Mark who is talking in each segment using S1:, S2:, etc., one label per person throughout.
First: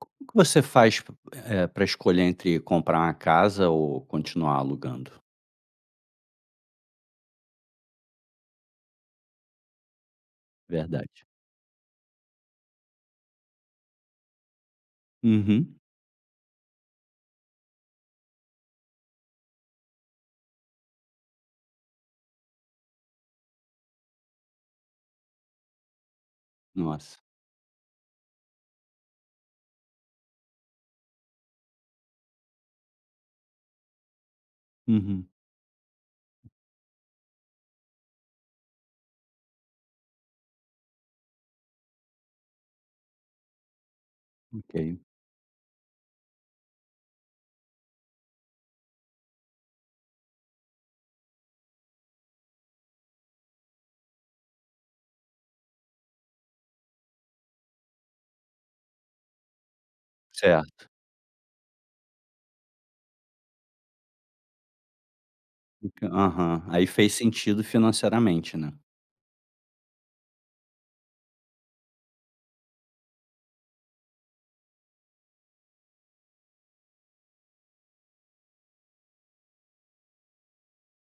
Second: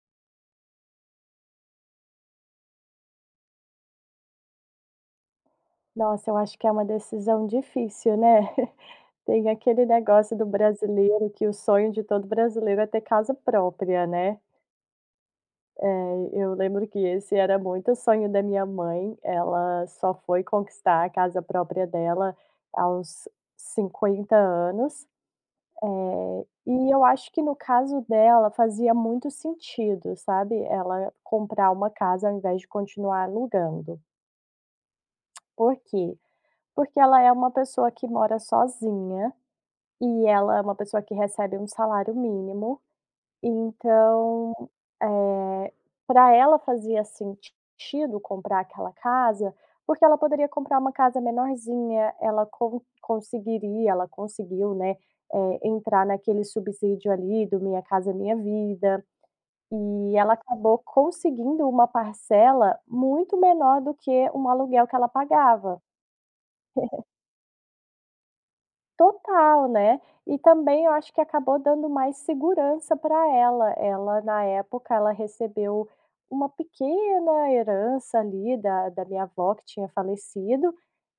S1: Como que você faz p eh, pra escolher entre comprar uma casa ou continuar alugando?
S2: Nossa, eu acho que é uma decisão difícil, né. Tem aquele negócio do
S1: Verdade.
S2: brasileiro, que o sonho de todo brasileiro é ter casa própria, né.
S1: Uhum.
S2: Eh, eu lembro que esse era muito o sonho da minha mãe, ela só foi conquistar a casa própria dela aos 50 anos. Eh, e eu
S1: Nossa.
S2: acho que no caso dela, fazia muito sentido, sabe, ela comprar uma casa ao invés de continuar alugando.
S1: Uhum.
S2: Por quê? Porque ela é uma pessoa que mora sozinha, e ela é uma pessoa que recebe 1 salário mínimo, então,
S1: Ok.
S2: eh, pra ela fazia sentido comprar aquela casa, porque ela poderia comprar uma casa menorzinha, ela con conseguiria ela conseguiu, né, eh, entrar naquele subsídio ali do Minha Casa Minha Vida. E ela acabou
S1: Certo.
S2: conseguindo uma parcela muito menor do que um aluguel que ela pagava.
S1: O q aham, aí fez sentido financeiramente, né.
S2: Total, né. E também eu acho que acabou dando mais segurança pra ela. Ela, na época, ela recebeu uma pequena herança ali, da da minha avó que tinha falecido,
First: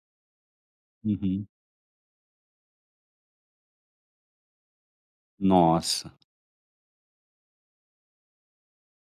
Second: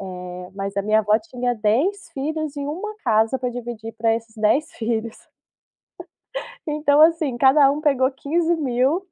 S2: eh, mas a minha avó
S1: Uhum.
S2: tinha 10 filhos e 1 casa pra dividir pra esses 10 filhos.
S1: Nossa.
S2: Então, assim, cada um pegou R$15.000,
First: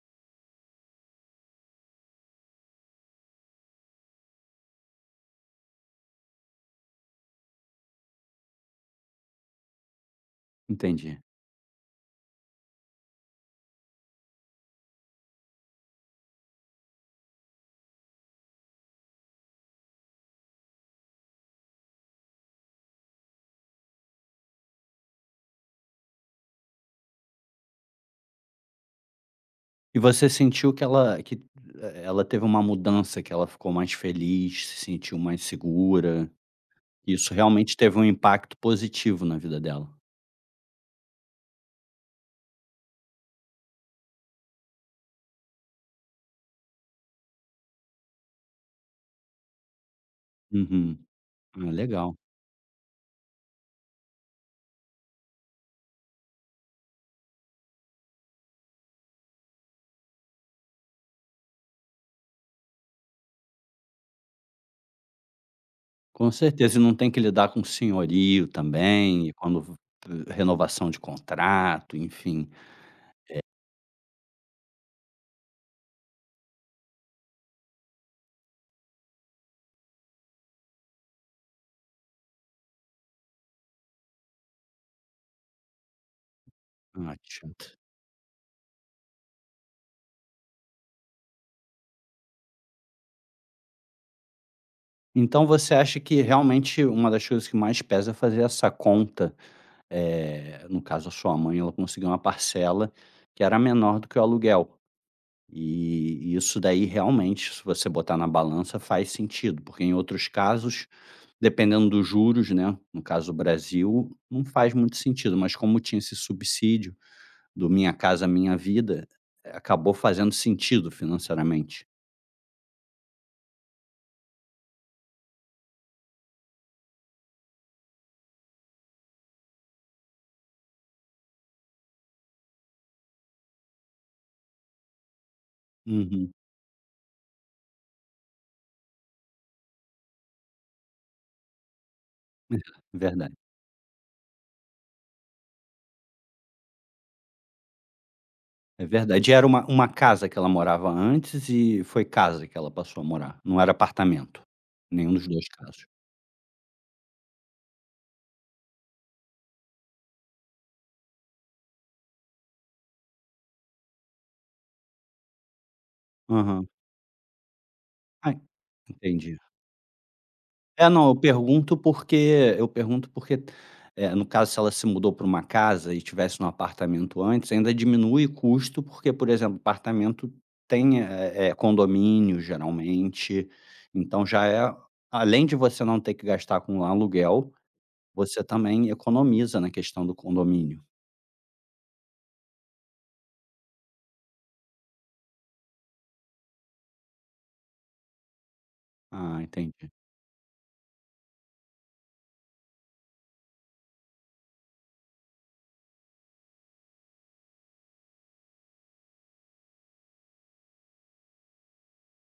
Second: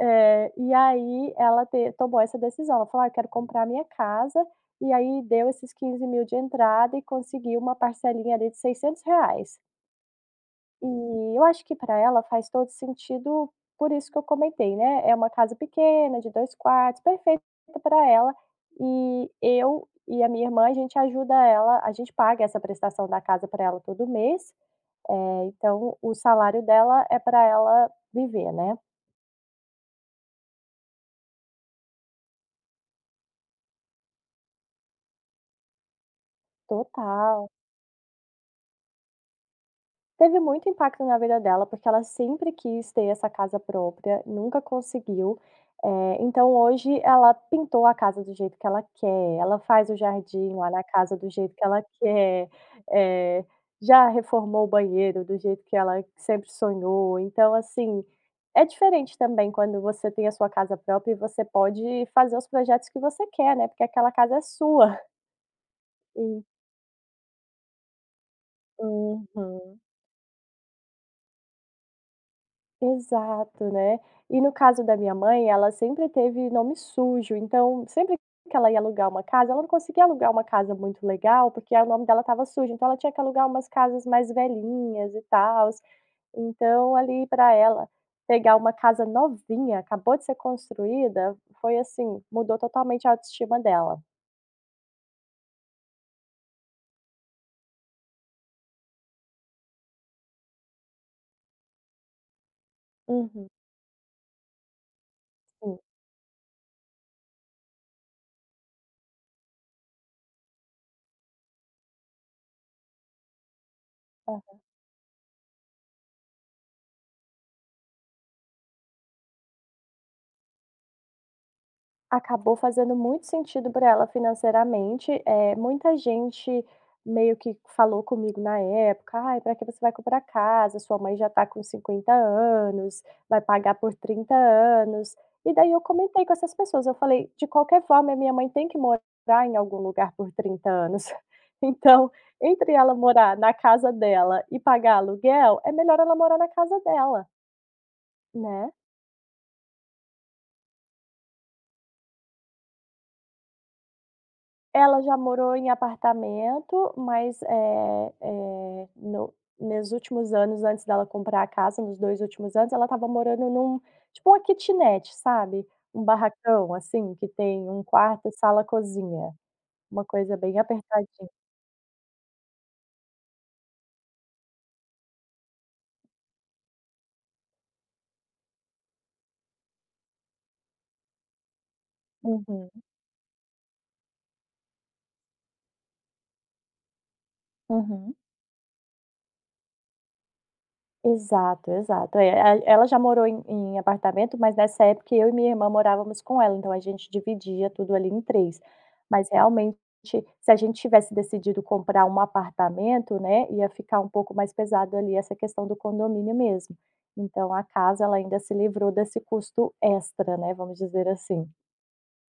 S2: eh, e aí ela te tomou essa decisão, ela falou: "Ah, quero comprar minha casa", e aí deu esses R$15.000 de entrada e conseguiu uma parcelinha ali de R$600.
S1: Entendi.
S2: E eu acho que pra ela faz todo sentido, por isso que eu comentei, né, é uma casa pequena, de 2 quartos, perfeita para ela. E eu e a minha irmã, a gente ajuda ela, a gente paga essa prestação da casa pra ela todo mês, eh, então o salário dela é pra ela viver, né.
S1: E você sentiu que ela que e ela teve uma mudança, que ela ficou mais feliz, se sentiu mais segura? Isso
S2: Total.
S1: realmente teve um impacto positivo na vida dela?
S2: Teve muito impacto na vida dela, porque ela sempre quis ter essa casa própria, nunca conseguiu, eh, então hoje ela pintou a casa do jeito que ela quer, ela faz o jardim lá na
S1: Uhum.
S2: casa do jeito que
S1: Ah,
S2: ela
S1: legal.
S2: quer, eh, já reformou o banheiro do jeito que ela sempre sonhou. Então, assim, é diferente também quando você tem a sua casa própria e você pode fazer os projetos que você quer, né, porque aquela casa é sua.
S1: Com
S2: Hum.
S1: certeza e não tem que lidar com senhorio também e quando ve
S2: Aham.
S1: eh, renovação de contrato, enfim, eh
S2: Exato, né. E no caso da minha mãe, ela sempre teve nome sujo, então, sempre que ela ia alugar uma casa, ela não conseguia alugar uma casa muito legal, porque aí o nome dela estava sujo. Então ela tinha que alugar umas casas mais velhinhas e tals, então
S1: Ah,
S2: ali
S1: que
S2: pra
S1: chato.
S2: ela pegar uma casa novinha, acabou de ser construída, foi, assim mudou totalmente a autoestima dela.
S1: Então você acha que realmente uma das coisas que mais pesa é fazer essa conta. Eh, no caso a sua mãe ela conseguiu uma parcela que
S2: Uhum.
S1: era menor do que o aluguel.
S2: Sim.
S1: E e isso daí realmente se você botar na balança faz sentido porque em outros casos, dependendo dos juros, né no caso, o Brasil não
S2: Aham.
S1: faz muito sentido, mas como tinha esse subsídio do Minha Casa Minha Vida, eh, acabou fazendo sentido financeiramente.
S2: Acabou fazendo muito sentido para ela financeiramente, eh, muita gente meio que falou comigo na época: "Ai, para que você vai comprar casa, sua mãe já tá com 50 anos, vai pagar por 30 anos. E daí eu comentei
S1: Uhum.
S2: com essas pessoas eu falei: "De qualquer forma, a minha mãe tem que morar em algum lugar por 30 anos. Então
S1: É,
S2: entre ela
S1: verdade.
S2: morar na casa dela e pagar aluguel é melhor ela morar na casa dela né.
S1: É verdade. E era uma uma casa que ela morava antes e foi casa que ela passou a morar, não era apartamento,
S2: Ela
S1: nenhum
S2: já
S1: dos 2
S2: morou em
S1: casos?
S2: apartamento, mas, eh eh, no nos últimos anos antes dela comprar a casa, nos 2 últimos anos, ela estava morando em um, tipo, uma quitinete sabe, um
S1: Aham.
S2: barracão, assim, que tem um quarto,
S1: Ah,
S2: sala, cozinha,
S1: entendi.
S2: uma coisa bem
S1: É, não, eu
S2: apertadinha.
S1: pergunto, porque eu pergunto, porque, eh, no caso, se ela se mudou pra uma casa e tivesse num apartamento antes ainda diminui o custo, porque, por exemplo, apartamento tem, eh eh, condomínio
S2: Uhum.
S1: geralmente. Então já é além de você não ter que gastar com aluguel,
S2: Uhum.
S1: você também economiza na questão do condomínio.
S2: Exato, exato. É, e ela já morou em em apartamento, mas, nessa época, eu e minha irmã morávamos com ela, então a gente dividia tudo ali em 3, mas
S1: Ah,
S2: realmente
S1: entendi.
S2: se a gente tivesse decidido comprar um apartamento, né, ia ficar um pouco mais pesado ali essa questão do condomínio mesmo. Então a casa ela ainda se livrou desse custo extra, né, vamos dizer assim.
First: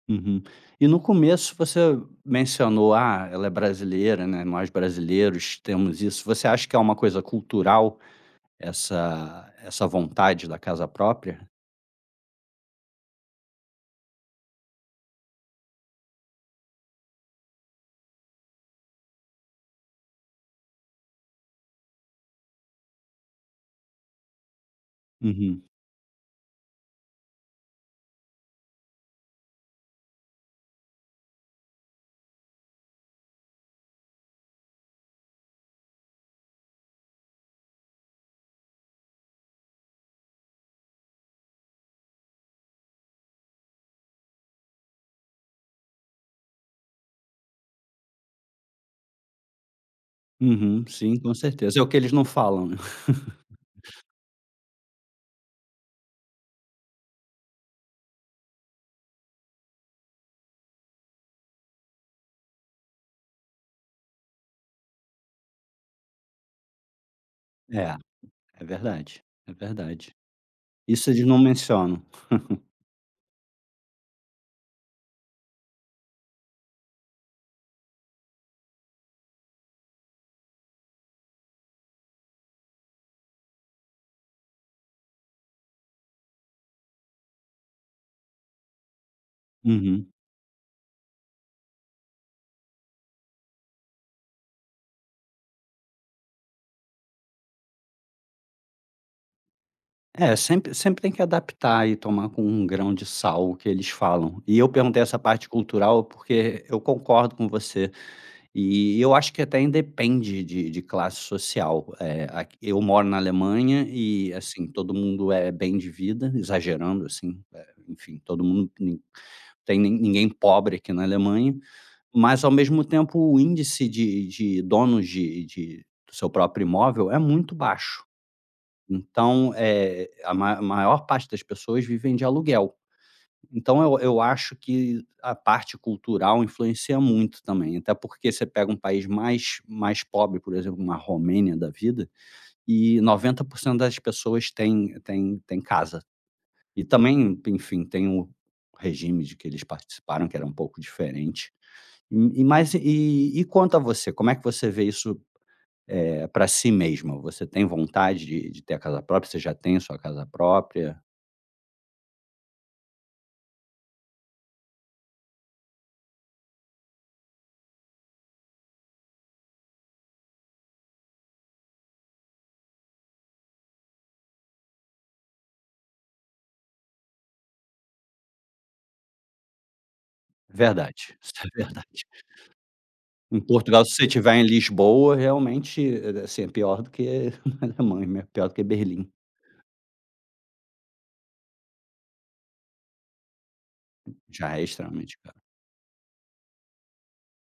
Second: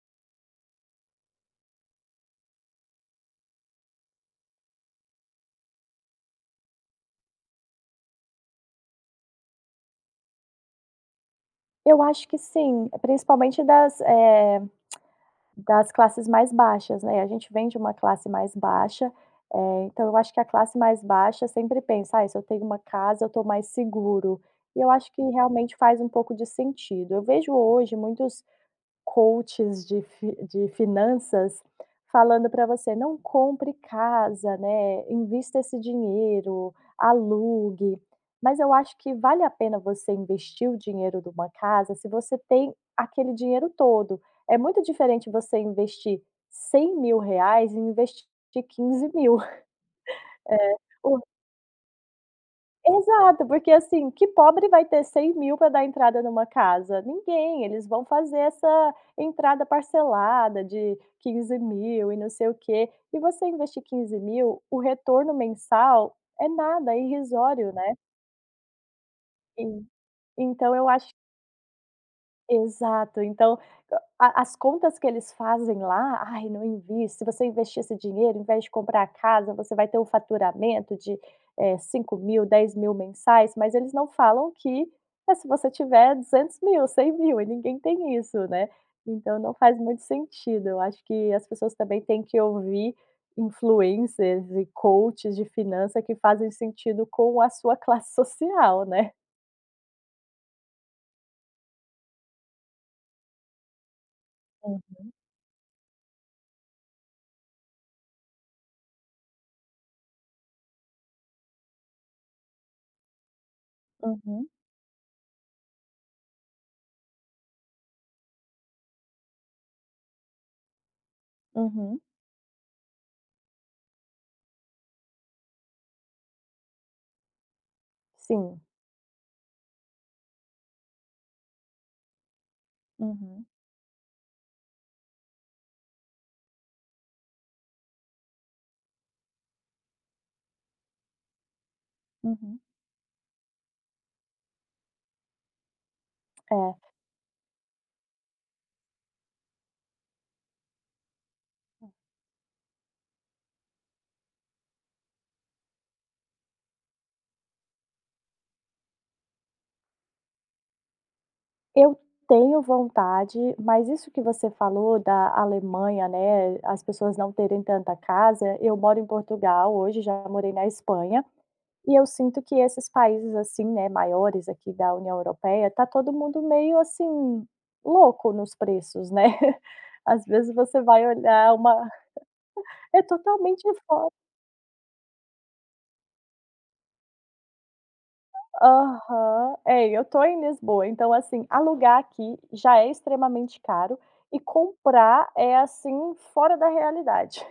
S1: Uhum. E no começo você mencionou: "Ah, ela é brasileira", né, "nós brasileiros temos isso". Você acha que é uma coisa cultural essa essa vontade da casa própria?
S2: Eu acho que sim, eh, principalmente das, eh, das classes mais baixas, né, e a gente vem de uma classe mais baixa, eh, então eu acho que a classe mais baixa sempre pensa: "Ai, se eu tenho uma casa eu tô mais seguro", e eu acho que
S1: Uhum.
S2: realmente faz um pouco de sentido. Eu vejo hoje muitos coaches de fi de finanças falando pra você: "Não compre casa", né, "invista esse dinheiro, alugue", mas eu acho que vale a pena você investir o dinheiro de uma casa se você tem aquele dinheiro todo. É muito diferente você investir R$100.000 e investir de 15.000. É,
S1: Uhum, sim,
S2: o
S1: com certeza. É o que eles não falam.
S2: Exato, porque assim, que pobre vai ter 100.000 pra dar entrada numa casa? Ninguém, eles vão fazer essa entrada parcelada de 15.000, e não sei o quê. E você investir 15.000,, o retorno mensal é nada, irrisório, né.
S1: É, é verdade, é
S2: Sim.
S1: verdade.
S2: Então eu
S1: Isso
S2: acho
S1: eles não mencionam.
S2: Exato. Então a as contas que eles fazem lá: "Ai, não envie, se você investir esse dinheiro em vez de comprar a casa, você vai ter o faturamento de, eh, de 5.000, 10.000 mensais", mas eles não falam que mas se você tiver 200.000, 100.000, e ninguém tem isso, né, então não faz muito
S1: Uhum.
S2: sentido. Eu acho que as pessoas também têm que ouvir influencers e coaches de finança que fazem sentido com a sua classe social, né.
S1: É, sempre sempre tem que adaptar e tomar com um grão de sal o que eles falam. E eu perguntei
S2: Uhum.
S1: essa parte cultural, porque eu concordo com você e eu acho que até independe de de classe social. Eh, aqui eu moro na Alemanha e,
S2: Uhum.
S1: assim, todo mundo é bem de vida, exagerando, assim, eh, enfim, todo mundo, ni não tem ni ninguém pobre aqui na Alemanha,
S2: Uhum.
S1: mas, ao mesmo tempo, o índice de de donos de de seu próprio imóvel é muito baixo,
S2: Sim.
S1: então, eh, a ma maior parte das pessoas vivem de aluguel.
S2: Uhum.
S1: Então eu eu acho que a parte cultural influencia muito também, até porque você pega um país mais mais pobre, por exemplo, uma Romênia da vida,
S2: Uhum.
S1: e 90% das pessoas têm têm têm casa e
S2: É.
S1: também, enfim, tem o regime de que eles participaram que era um pouco diferente.
S2: É.
S1: E e mas e e quanto a você. Como é que você vê isso, eh, pra si mesma? Você tem vontade de de ter a casa própria? Você já tem a sua casa própria?
S2: Eu tenho vontade, mas isso que você falou da Alemanha, né, as pessoas não terem tanta casa, eu moro em Portugal hoje, já morei na Espanha e eu sinto que esses países, assim, né, maiores aqui da União Europeia, tá todo mundo meio, assim, louco nos preços, né. Às vezes você vai
S1: Verdade, isso
S2: olhar
S1: é
S2: uma
S1: verdade.
S2: é
S1: Em
S2: totalmente
S1: Portugal, se você
S2: fo
S1: estiver em Lisboa, realmente, é, assim, é pior do que a Alemanha, é pior do que Berlim.
S2: Aham. É, e eu tô em Lisboa, então, assim, alugar aqui já é extremamente caro e
S1: Já é extremamente
S2: comprar
S1: caro.
S2: é, assim, fora da realidade.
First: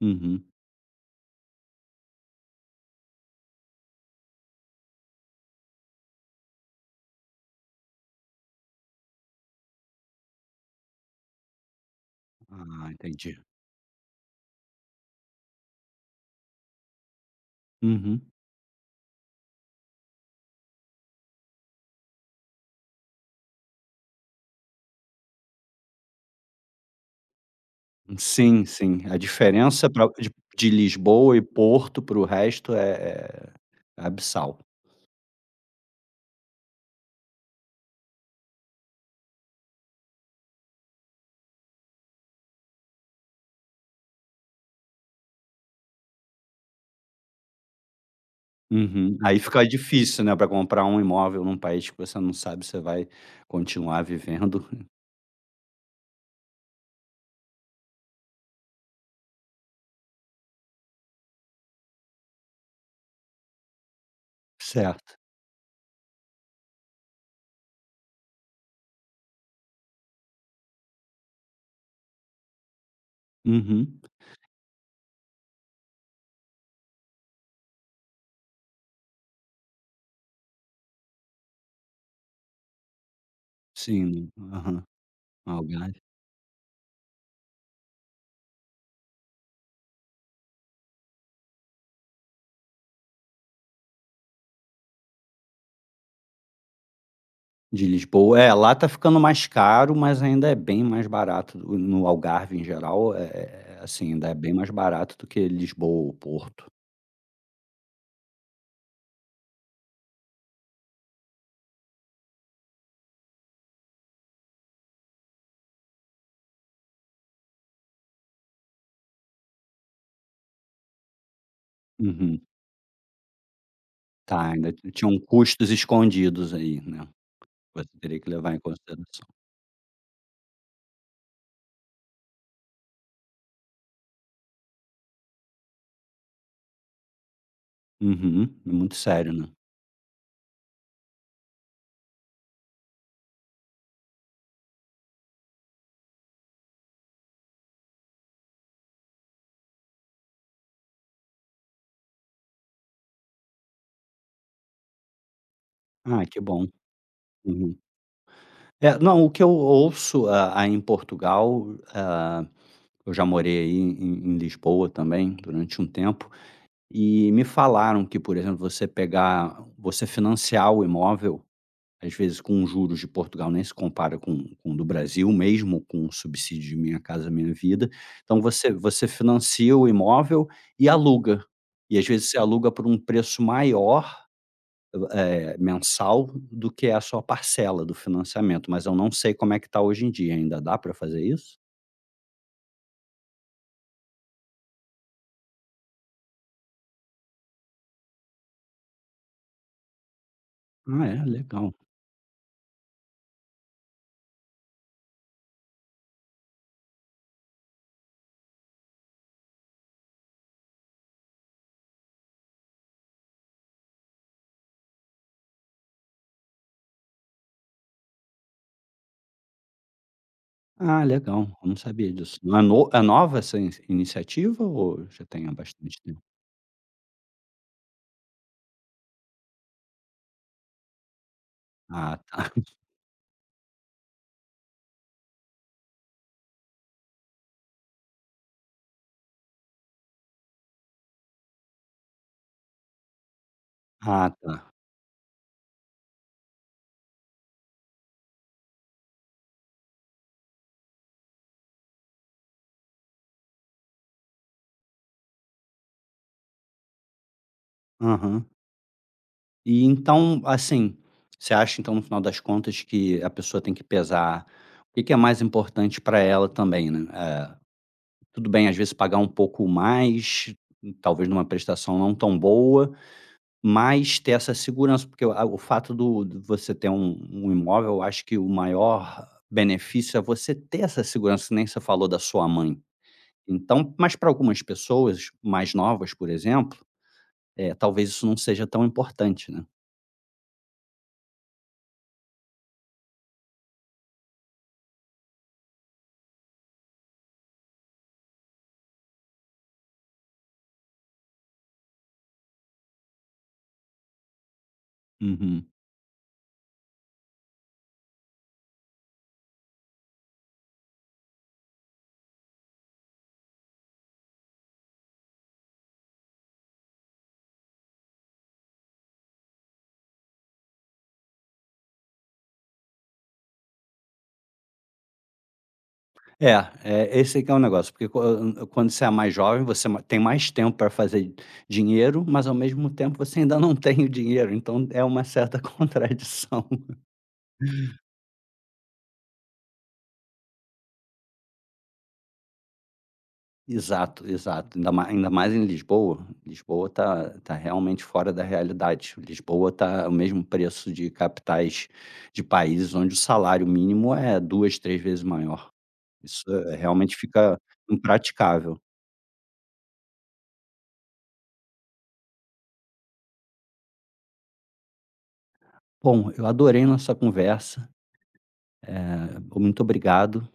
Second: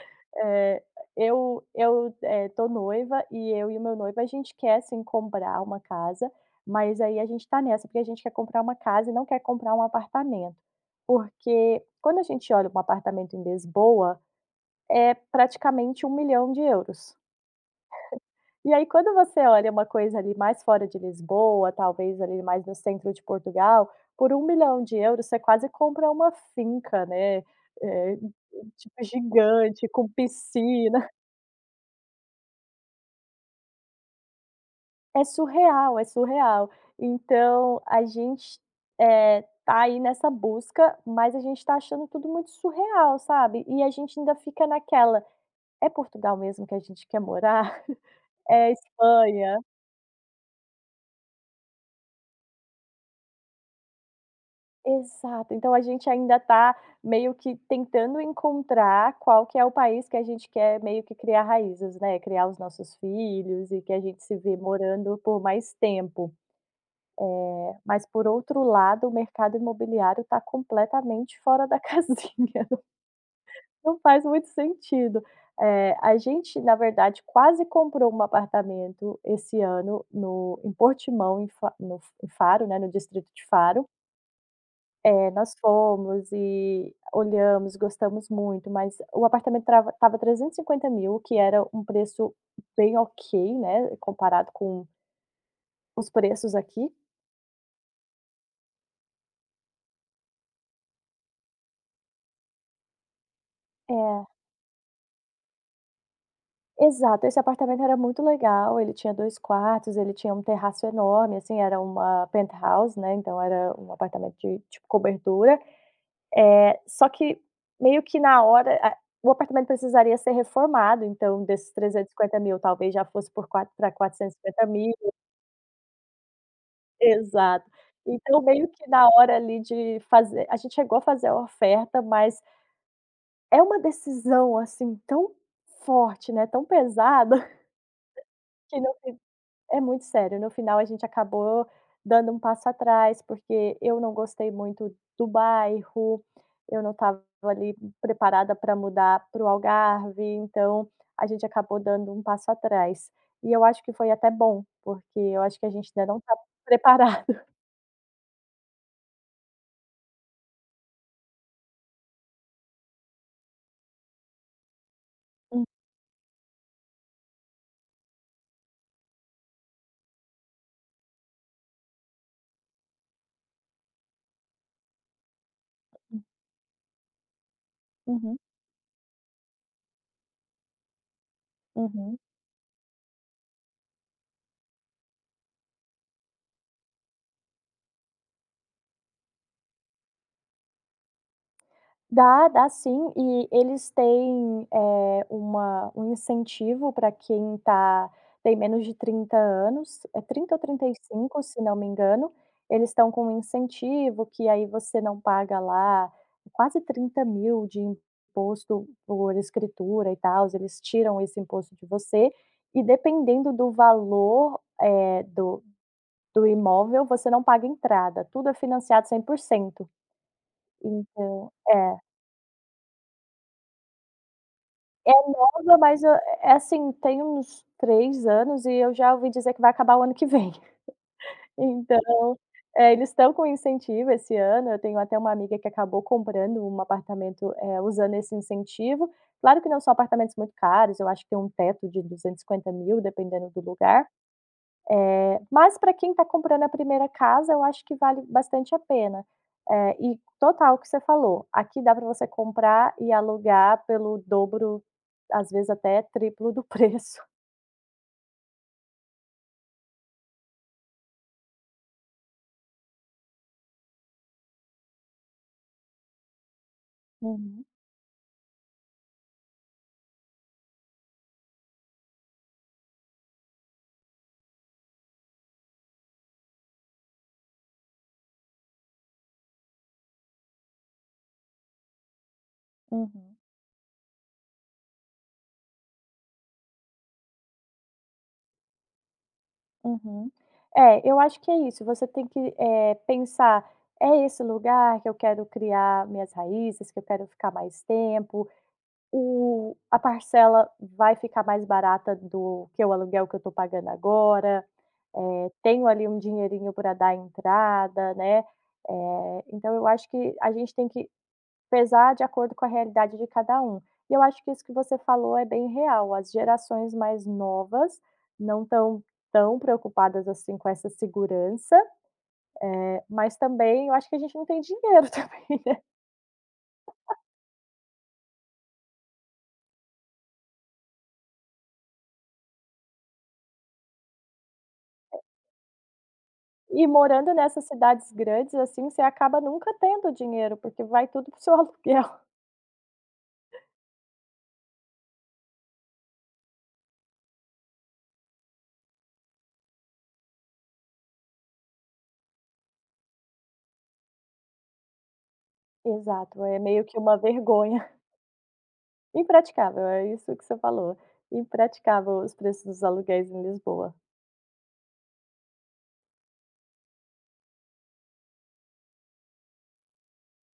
S1: Uhum.
S2: Eh, eu eu, eh, tô noiva, e eu e o meu noivo, a gente quer sim comprar uma casa, mas aí a gente tá nessa, porque a gente quer comprar uma casa e não quer comprar um apartamento. Porque quando a gente olha um
S1: Ah,
S2: apartamento
S1: entendi.
S2: em Lisboa, é praticamente €1.000.000,00.
S1: Uhum.
S2: E aí quando você olha uma coisa ali mais fora de Lisboa, talvez ali mais no centro de Portugal, por €1.000.000,00, você quase compra uma finca, né, eh,
S1: Sim, sim.
S2: tipo,
S1: A
S2: gigante
S1: diferença pra
S2: com
S1: de de
S2: piscina.
S1: Lisboa e Porto para o resto é é é abissal.
S2: É surreal, é surreal. Então a gente, eh, tá aí nessa busca, mas a gente tá achando tudo muito surreal, sabe. E a gente ainda fica naquela: é Portugal mesmo que a gente quer morar? É
S1: Uhum. Aí
S2: Espanha?
S1: fica difícil, né, pra comprar um imóvel num país que você não sabe se você vai continuar vivendo.
S2: Exato. Então a gente ainda tá meio que tentando encontrar qual que é o país que a gente quer meio que criar raízes, né, criar os nossos filhos, e que a gente se vê
S1: Certo.
S2: morando por mais tempo. Eh, mas por outro lado, o mercado imobiliário tá completamente fora da casinha, não
S1: Uhum.
S2: faz muito sentido. Eh, a gente na verdade quase comprou um apartamento esse ano no em Portimão, em Fa no em Faro, né, no distrito de Faro.
S1: Sim, aham,
S2: Eh, nós
S1: Algarve.
S2: fomos e olhamos, gostamos muito, mas o apartamento trava estava €350.000, que era um preço bem ok, né, comparado com os preços aqui.
S1: De Lisboa, é, lá tá ficando mais caro, mas ainda é bem mais barato no no Algarve em geral, eh eh eh, assim, ainda
S2: É.
S1: é bem mais barato do que Lisboa ou Porto.
S2: Exato, esse apartamento era muito legal ele tinha 2 quartos, ele tinha um terraço enorme, assim, era uma penthouse, né, então era um apartamento de de cobertura, eh, só que meio que na hora, ah, o apartamento precisaria ser reformado, então desses trezentos e cinquenta
S1: Uhum.
S2: mil talvez, já fosse por quatr pra quatrocentos e
S1: Tá,
S2: cinquenta
S1: ainda
S2: mil.
S1: tinham custos escondidos, aí, né,
S2: Exato,
S1: você teria que
S2: então
S1: levar em
S2: meio que na
S1: consideração.
S2: hora, ali, de fazer a gente chegou a fazer a oferta mas é uma decisão, assim, tão forte, né, tão pesada,
S1: Uhum.
S2: que no
S1: Muito
S2: fi
S1: sério, né.
S2: é muito sério, no final a gente acabou dando um passo atrás, porque eu não gostei muito do bairro, eu não estava, ali, preparada pra mudar para o Algarve, então a gente acabou dando um passo atrás e eu acho que foi até bom, porque eu acho que a gente ainda não
S1: Ai
S2: tá
S1: que bom.
S2: preparado.
S1: Uhum. É, não, o que eu ouço a a em Portugal, hã, eu já morei, aí, em em Lisboa também
S2: Hum.
S1: durante um tempo e me falaram que, por exemplo, você pegar você financiar o imóvel, às vezes, com os juros de Portugal, nem se compara com com o do Brasil, mesmo com o
S2: Hum.
S1: subsídio de Minha Casa Minha Vida,
S2: Uhum.
S1: então você você financia o imóvel e aluga e, às
S2: Uhum.
S1: vezes, você aluga por um preço maior, eh, mensal do que a a sua parcela do financiamento, mas eu não sei como é que tá hoje em dia, ainda dá pra fazer isso?
S2: Dá, dá sim, e eles têm, eh, uma um incentivo para quem tá tem menos de 30 anos, é 30 ou trinta e
S1: Ah, é
S2: cinco, se
S1: legal!
S2: não me engano, eles estão com um incentivo que, aí, você não paga lá quase 30.000 de imposto por escritura e tals, eles tiram esse imposto de você e dependendo do valor, eh, do do imóvel você não paga entrada, tudo é financiado 100%,
S1: Ah, legal,
S2: então
S1: eu não
S2: é.
S1: sabia disso, é no é nova essa inici iniciativa ou
S2: É
S1: já tem a
S2: nova,
S1: bastante
S2: mas é
S1: tempo?
S2: é, assim, tem uns 3 anos e eu já ouvi dizer que vai acabar o ano que vem,
S1: Ah, tá.
S2: então, é, eles estão com incentivo esse ano, eu tenho até uma amiga que acabou comprando um apartamento, eh usando esse incentivo, claro que não só apartamentos muito caros, eu acho que tem um teto de 250.000 dependendo do lugar,
S1: Ah tá.
S2: eh, mas pra quem tá comprando a 1ª casa eu acho que vale bastante a pena, eh, e total o que você falou, aqui dá para você comprar e alugar pelo dobro, às vezes, até triplo do preço.
S1: Uhum. E, então assim, você acha, então, no final das contas que a pessoa tem que pesar o que que é mais importante pra ela também, né? Eh,
S2: Uhum.
S1: tudo bem, às vezes, pagar um pouco mais, talvez numa prestação não tão boa, mas ter essa segurança, porque, eh, o fato do você ter um um imóvel eu acho que o maior benefício é você ter essa segurança, que nem você falou da sua mãe,
S2: Uhum.
S1: então mas pra algumas pessoas mais novas, por exemplo, eh, talvez isso não seja tão importante, né.
S2: Uhum. É, eu acho que é isso, você tem que, eh, pensar "É esse lugar que eu quero criar minhas raízes, que eu quero ficar mais tempo? O a parcela vai ficar mais barata do que o aluguel que eu tô pagando agora? Eh,
S1: Uhum.
S2: tenho, ali, um dinheirinho pra dar entrada", né, eh, então eu acho que a gente tem que pesar de acordo com a realidade de cada um e eu acho que isso que você falou é bem real, as gerações mais novas não estão tão preocupadas assim com essa segurança, eh, mas também, eu acho que a gente não tem dinheiro também, né.
S1: É, é, esse que é negócio, porque quan quando você é mais jovem, você ma tem mais tempo pra fazer dinheiro, mas ao mesmo tempo, você ainda não tem o dinheiro, então é
S2: É.
S1: uma certa contradição.
S2: E morando nessas cidades grandes, assim, você acaba nunca tendo dinheiro, porque vai tudo para o seu aluguel.
S1: Exato, exato, ainda mais ainda mais em Lisboa, Lisboa tá tá realmente fora da realidade, Lisboa tá o mesmo preço de capitais de países onde o salário mínimo é 2, 3 vezes maior,
S2: Exato,
S1: isso,
S2: é
S1: eh,
S2: meio que
S1: realmente,
S2: uma
S1: fica
S2: vergonha.
S1: impraticável.
S2: Impraticável, é isso que você falou, impraticável os preços dos aluguéis em Lisboa.
S1: Bom, eu adorei nossa conversa, eh, muito obrigado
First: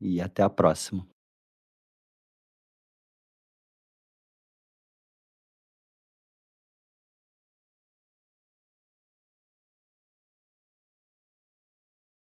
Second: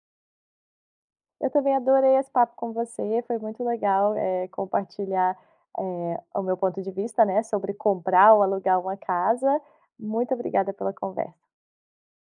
S1: e até a próxima.
S2: Eu também adorei esse papo com você foi muito legal, eh, compartilhar, eh, o meu ponto de vista, né, sobre comprar ou alugar uma casa. Muito obrigada pela conversa.